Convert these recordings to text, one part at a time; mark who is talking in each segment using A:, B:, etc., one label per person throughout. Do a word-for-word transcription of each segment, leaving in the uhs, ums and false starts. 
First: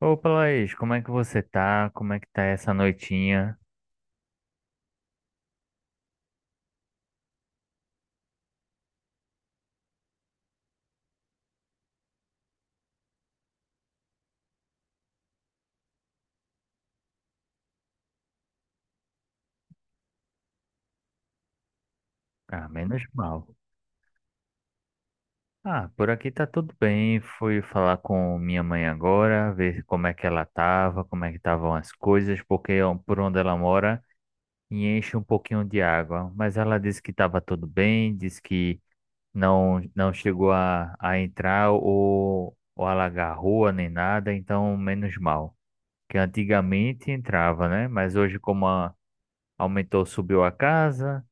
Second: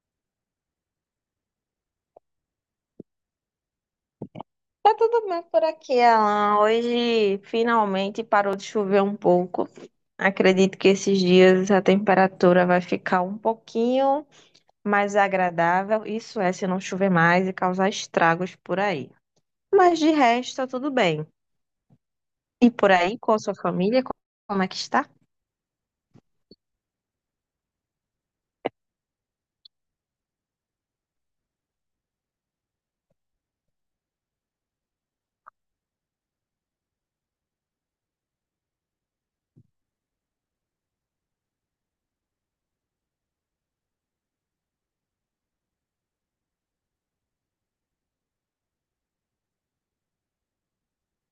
A: Opa, Laís, como é que você tá? Como é que tá essa noitinha?
B: Tá tudo bem por aqui, Alan. Hoje finalmente parou de chover um pouco. Acredito que esses dias a temperatura vai ficar um pouquinho mais agradável. Isso é, se não chover mais e causar estragos por aí. Mas de resto, tá tudo bem.
A: Ah,
B: E por
A: menos
B: aí, com a
A: mal.
B: sua família, co- como é que está?
A: Ah, por aqui tá tudo bem. Fui falar com minha mãe agora, ver como é que ela tava, como é que estavam as coisas, porque ó, por onde ela mora enche um pouquinho de água. Mas ela disse que tava tudo bem, disse que não não chegou a, a entrar ou, ou alagar a rua nem nada, então menos mal. Que antigamente entrava, né? Mas hoje como a aumentou, subiu a casa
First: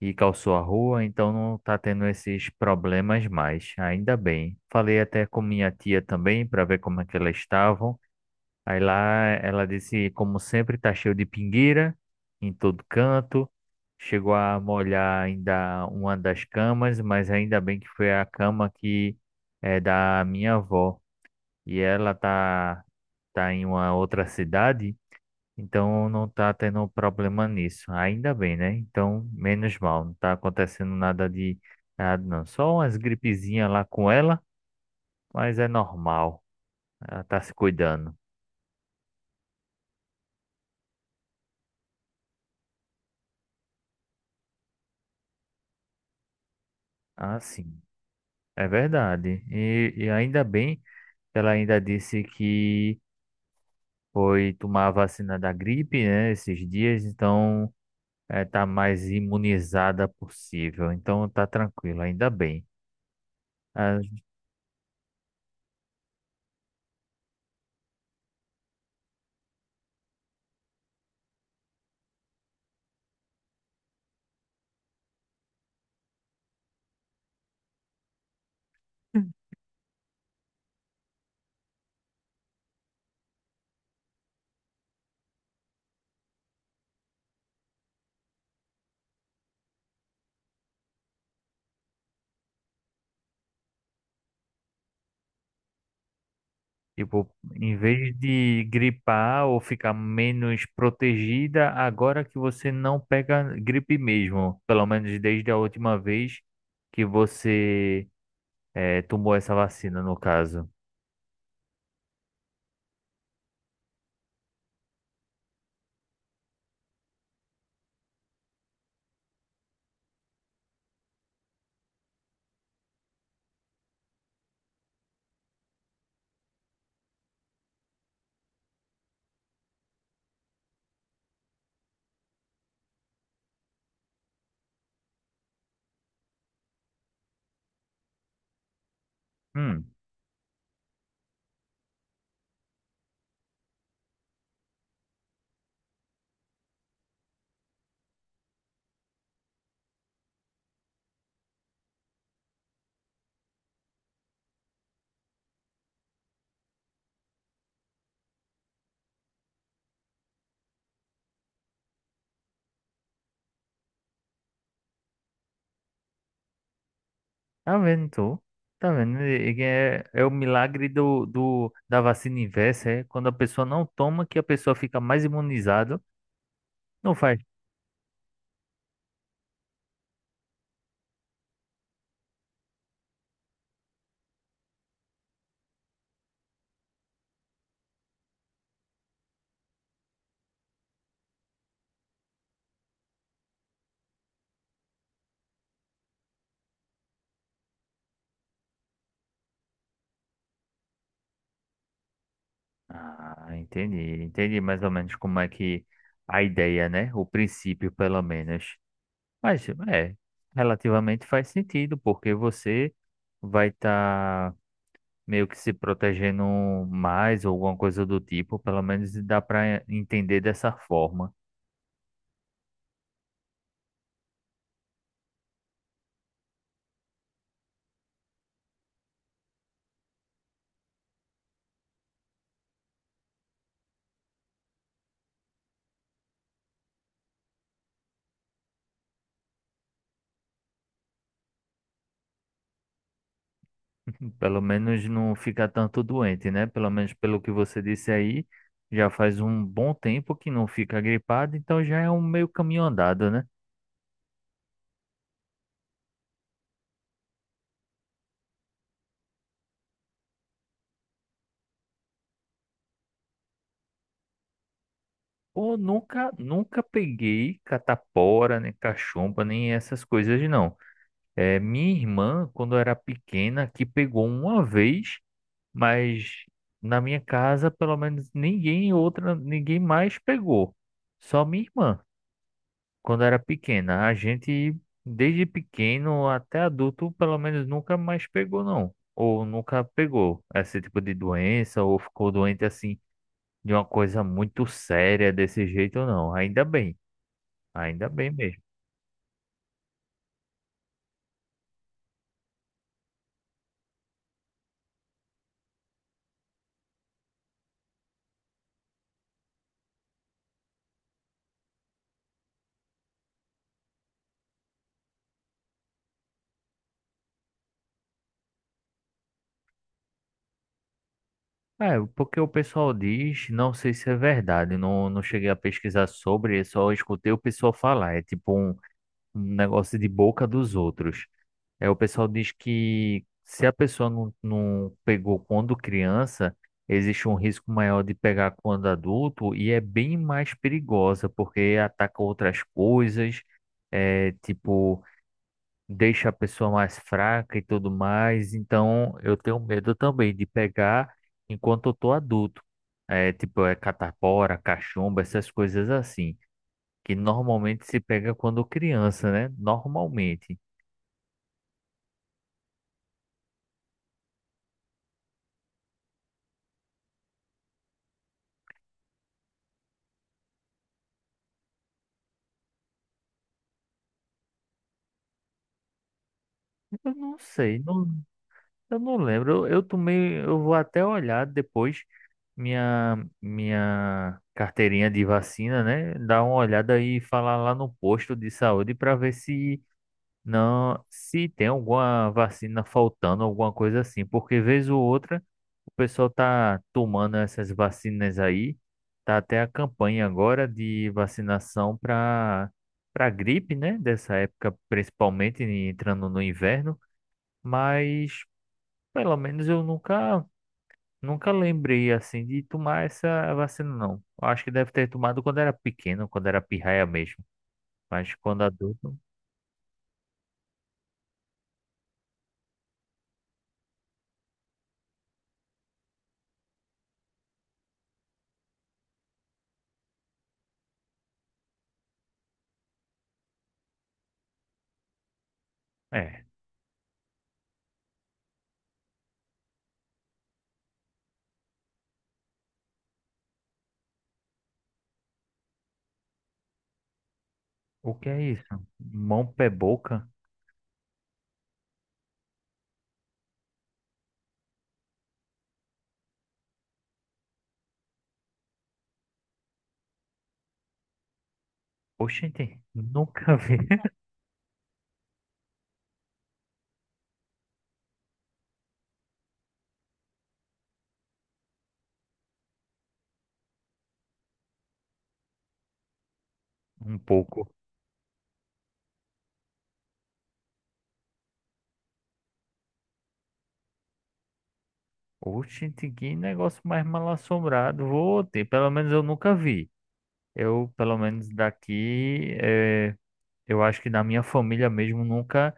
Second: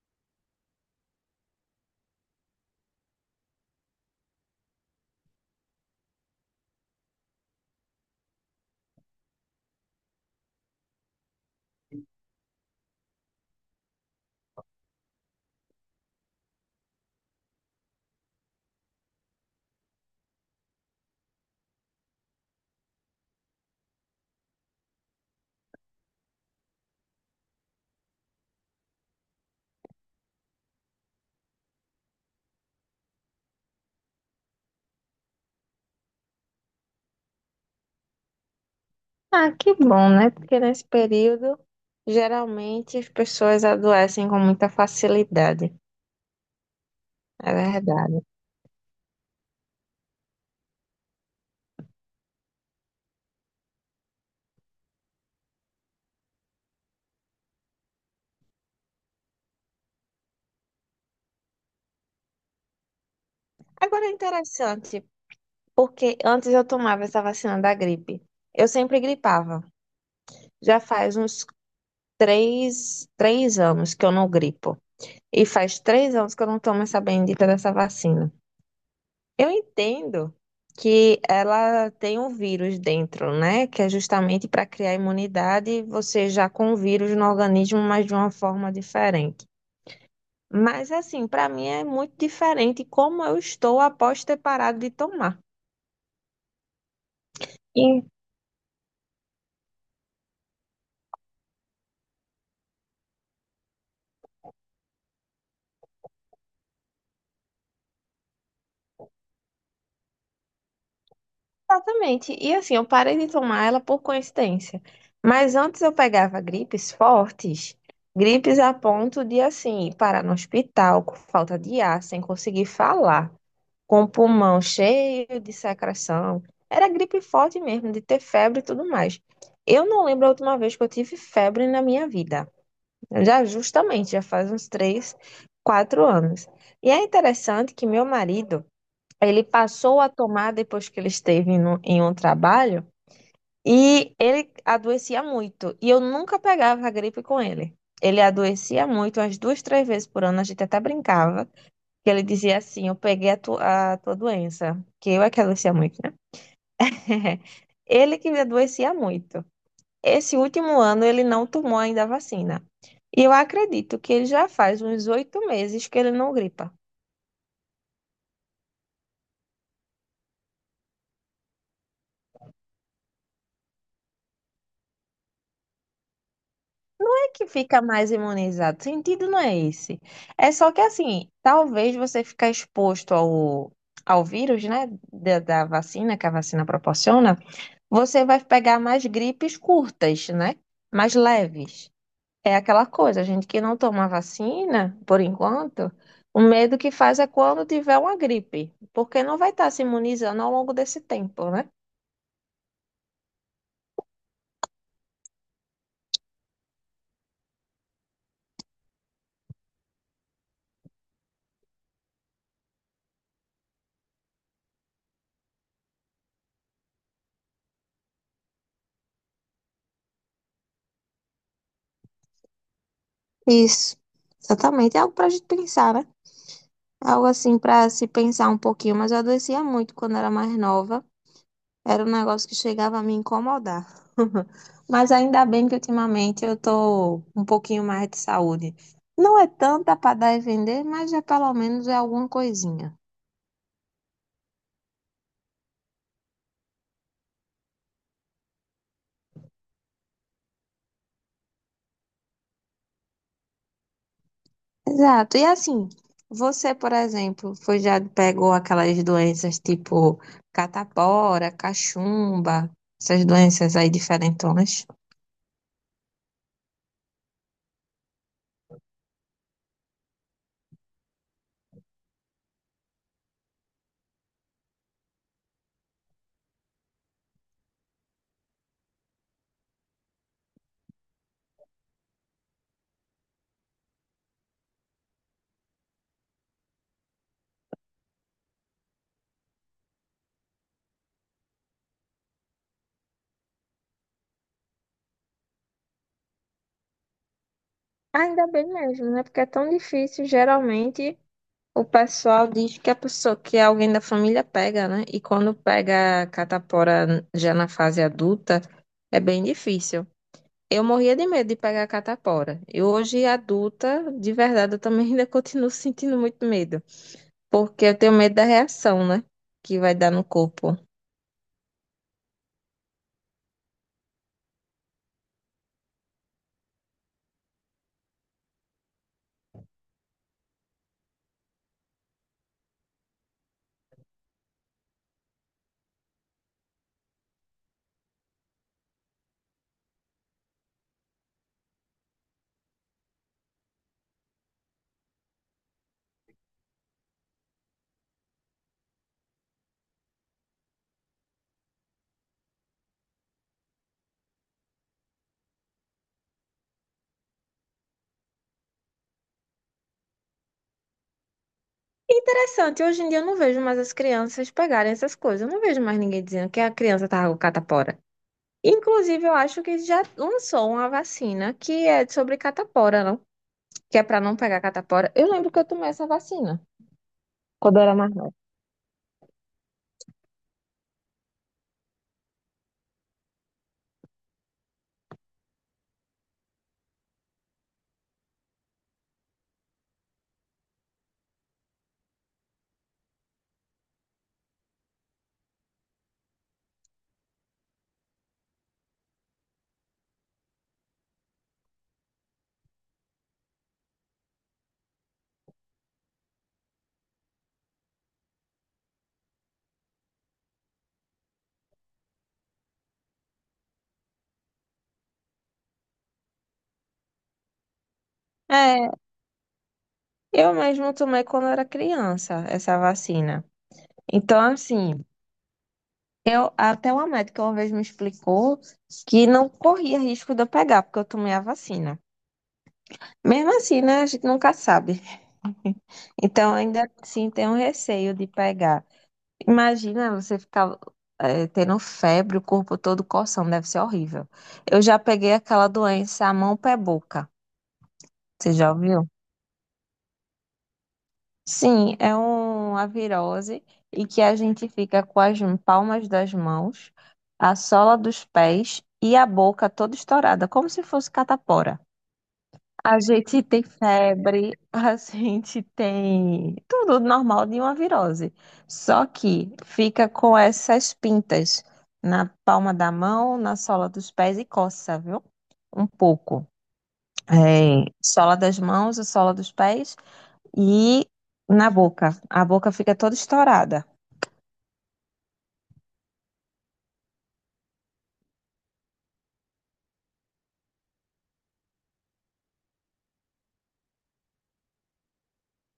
A: e calçou a rua, então não tá tendo esses problemas mais. Ainda bem. Falei até com minha tia também para ver como é que elas estavam. Aí lá ela disse, como sempre, tá cheio de pingueira em todo canto. Chegou a molhar ainda uma das camas, mas ainda bem que foi a cama que é da minha avó. E ela tá tá em uma outra cidade, então não tá tendo problema nisso. Ainda bem, né? Então, menos mal. Não tá acontecendo nada de nada, não. Só umas gripezinhas lá com ela, mas é normal. Ela tá se cuidando.
B: Ah, que bom, né? Porque nesse período, geralmente as pessoas adoecem com muita facilidade.
A: Ah,
B: É
A: sim.
B: verdade.
A: É verdade. E, e ainda bem que ela ainda disse que foi tomar a vacina da gripe, né? Esses dias, então é, tá mais imunizada possível. Então tá tranquilo, ainda bem. Ah.
B: Agora é interessante. Porque antes eu tomava essa vacina da gripe. Eu sempre gripava. Já faz uns três, três anos que eu não gripo. E faz três anos que eu não tomo essa bendita dessa vacina. Eu entendo que ela tem um vírus dentro, né? Que é justamente para criar imunidade, você já com o vírus no organismo, mas de uma forma diferente. Mas assim, para mim é muito diferente como eu estou após ter parado de tomar.
A: Tipo, em vez de gripar ou ficar menos protegida, agora que você não pega gripe mesmo, pelo menos desde a última vez que você eh, tomou essa vacina, no caso.
B: Exatamente. E assim, eu parei de tomar ela por coincidência. Mas antes eu pegava gripes fortes, gripes a ponto de, assim, parar no hospital com falta de ar, sem conseguir falar, com o pulmão cheio de secreção. Era gripe forte mesmo, de ter febre e tudo mais. Eu não lembro a última vez que eu tive febre na minha vida. Já justamente, já faz uns três, quatro anos. E é interessante que meu marido. Ele
A: Hum,
B: passou a tomar depois que ele esteve no- em um trabalho e ele adoecia muito. E eu nunca pegava a gripe com ele. Ele adoecia muito, umas duas, três vezes por ano. A gente até brincava, que ele dizia assim: Eu peguei a, tu- a tua doença, que eu é que adoecia muito, né? Ele que adoecia muito. Esse último ano ele não tomou ainda a vacina. E eu acredito que ele já faz uns oito meses que ele não gripa.
A: tá vendo tu? Tá vendo? E- e É, é o milagre do, do, da vacina inversa, é quando a pessoa não toma que a pessoa fica mais imunizada, não faz.
B: Que fica mais imunizado. O sentido não é esse. É só que assim, talvez você ficar exposto ao, ao vírus, né, da, da vacina, que a vacina proporciona, você vai pegar mais gripes curtas, né, mais leves. É aquela coisa, a gente que não toma vacina, por enquanto, o medo que faz é quando tiver uma gripe, porque não vai estar se imunizando ao longo desse tempo, né?
A: Ah, entendi, entendi mais ou menos como é que a ideia, né? O princípio, pelo menos. Mas é, relativamente faz sentido, porque você vai estar meio que se protegendo mais ou alguma coisa do tipo, pelo menos dá para entender dessa forma.
B: Isso, exatamente. É algo pra gente pensar, né? Algo assim para se pensar um pouquinho, mas eu adoecia muito quando era mais nova. Era um negócio que chegava a me incomodar. Mas ainda bem que ultimamente eu tô um pouquinho mais de saúde. Não é tanta para dar e vender, mas já pelo menos é alguma coisinha.
A: Pelo menos não fica tanto doente, né? Pelo menos pelo que você disse aí, já faz um bom tempo que não fica gripado, então já é um meio caminho andado, né?
B: Exato. E assim, você, por exemplo, foi já pegou aquelas doenças tipo catapora, cachumba, essas doenças aí diferentonas?
A: Ou nunca, nunca peguei catapora, nem cachumba, nem essas coisas, não. É, minha irmã, quando era pequena, que pegou uma vez, mas na minha casa, pelo menos ninguém outra, ninguém mais pegou. Só minha irmã, quando era pequena. A gente, desde pequeno até adulto, pelo menos nunca mais pegou, não. Ou nunca pegou esse tipo de doença, ou ficou doente assim, de uma coisa muito séria desse jeito, não. Ainda bem, ainda bem
B: Ainda
A: mesmo.
B: bem mesmo, né? Porque é tão difícil, geralmente. O pessoal diz que a pessoa, que alguém da família pega, né? E quando pega a catapora já na fase adulta, é bem difícil. Eu morria de medo de pegar a catapora. E hoje, adulta, de verdade, eu também ainda continuo sentindo muito medo. Porque eu tenho medo da reação, né? Que vai dar no corpo.
A: É, porque o pessoal diz, não sei se é verdade, não, não cheguei a pesquisar sobre, só escutei o pessoal falar. É tipo um, um negócio de boca dos outros. É, o pessoal diz que se a pessoa não, não pegou quando criança, existe um risco maior de pegar quando adulto e é bem mais perigosa, porque ataca outras coisas. É tipo deixa a pessoa mais fraca e tudo mais. Então, eu tenho medo também de pegar enquanto eu tô adulto. É, tipo, é catapora, cachumba, essas coisas assim, que normalmente se pega quando criança, né? Normalmente.
B: Interessante, hoje em dia eu não vejo mais as crianças pegarem essas coisas. Eu não vejo mais ninguém dizendo que a criança tá com catapora. Inclusive, eu acho que já lançou uma vacina que é sobre catapora, não? Que é para não pegar catapora. Eu lembro que eu tomei essa vacina
A: Eu não
B: quando
A: sei,
B: eu era
A: não,
B: mais nova.
A: eu não lembro. Eu, eu tomei, eu vou até olhar depois minha minha carteirinha de vacina, né? Dar uma olhada e falar lá no posto de saúde para ver se não, se tem alguma vacina faltando, alguma coisa assim, porque vez ou outra o pessoal tá tomando essas vacinas aí, tá até a campanha agora de vacinação para para gripe, né? Dessa época, principalmente entrando no inverno, mas pelo menos eu nunca nunca lembrei assim de tomar essa vacina não. Acho que deve ter tomado quando era pequeno, quando era pirraia mesmo, mas quando
B: É,
A: adulto,
B: eu mesmo tomei quando eu era criança essa vacina. Então, assim, eu até uma médica uma vez me explicou que não corria risco de eu pegar, porque eu tomei a vacina. Mesmo assim, né, a gente nunca sabe.
A: é.
B: Então, ainda assim, tem um receio de pegar. Imagina você ficar eh, tendo febre, o corpo todo coçando, deve ser horrível. Eu já peguei aquela doença mão, pé, boca.
A: O que é
B: Você já
A: isso?
B: ouviu?
A: Mão, pé, boca?
B: Sim, é uma virose e que a gente fica com as palmas das mãos, a sola dos pés e a boca toda estourada, como se fosse catapora.
A: Oxente,
B: A gente
A: nunca
B: tem
A: vi.
B: febre, a gente tem tudo normal de uma virose. Só que fica com essas pintas na palma da mão, na sola dos pés e coça, viu? Um pouco.
A: Um pouco.
B: É, sola das mãos e sola dos pés. E na boca. A boca fica toda estourada.
A: Oxente, que negócio mais mal assombrado. Vou ter, pelo menos eu nunca vi. Eu, pelo menos daqui, eh, eu acho que da minha família mesmo nunca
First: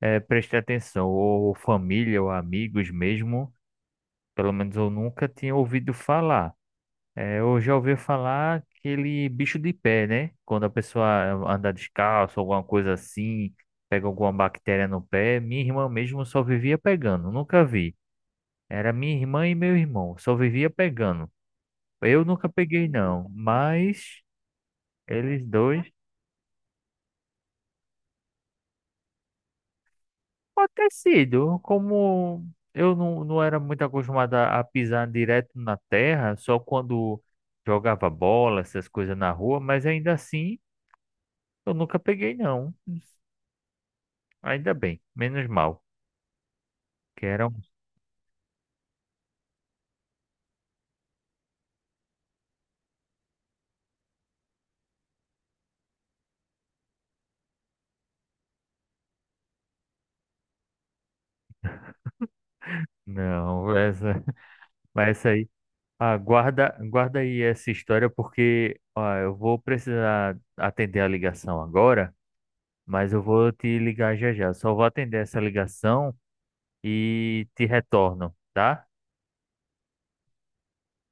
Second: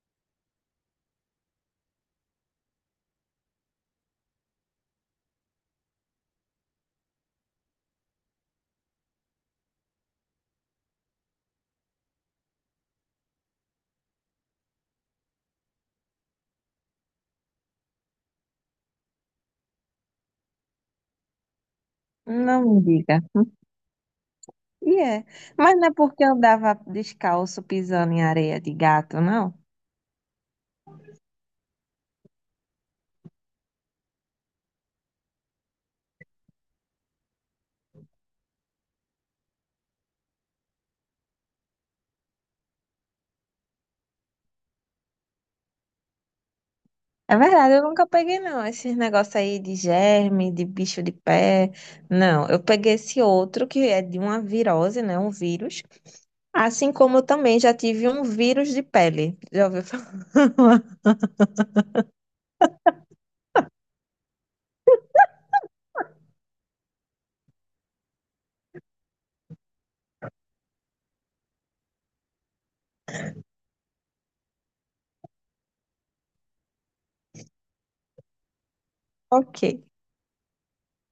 A: eh, prestei atenção. Ou família, ou amigos mesmo, pelo menos eu nunca tinha ouvido falar. É, eu já ouvi falar aquele bicho de pé, né? Quando a pessoa anda descalço, alguma coisa assim, pega alguma bactéria no pé. Minha irmã mesmo só vivia pegando, nunca vi. Era minha irmã e meu irmão, só vivia pegando. Eu nunca
B: Não me
A: peguei,
B: diga.
A: não, mas
B: E é.
A: eles
B: Mas
A: dois.
B: não é porque eu andava descalço pisando em areia de gato, não?
A: Pode ter sido, como eu não, não era muito acostumado a a pisar direto na terra, só quando jogava bola, essas coisas na rua, mas ainda assim eu nunca peguei, não. Ainda bem, menos mal. Que
B: É
A: era um...
B: verdade, eu nunca peguei, não, esses negócios aí de germe, de bicho de pé. Não, eu peguei esse outro que é de uma virose, né? Um vírus. Assim como eu também já tive um vírus de pele. Já ouviu falar?
A: Não, essa, mas essa aí. Ah, guarda, guarda aí essa história porque ó, eu vou precisar atender a ligação agora, mas eu vou te ligar já já. Só vou atender essa ligação e te retorno, tá?
B: Ok.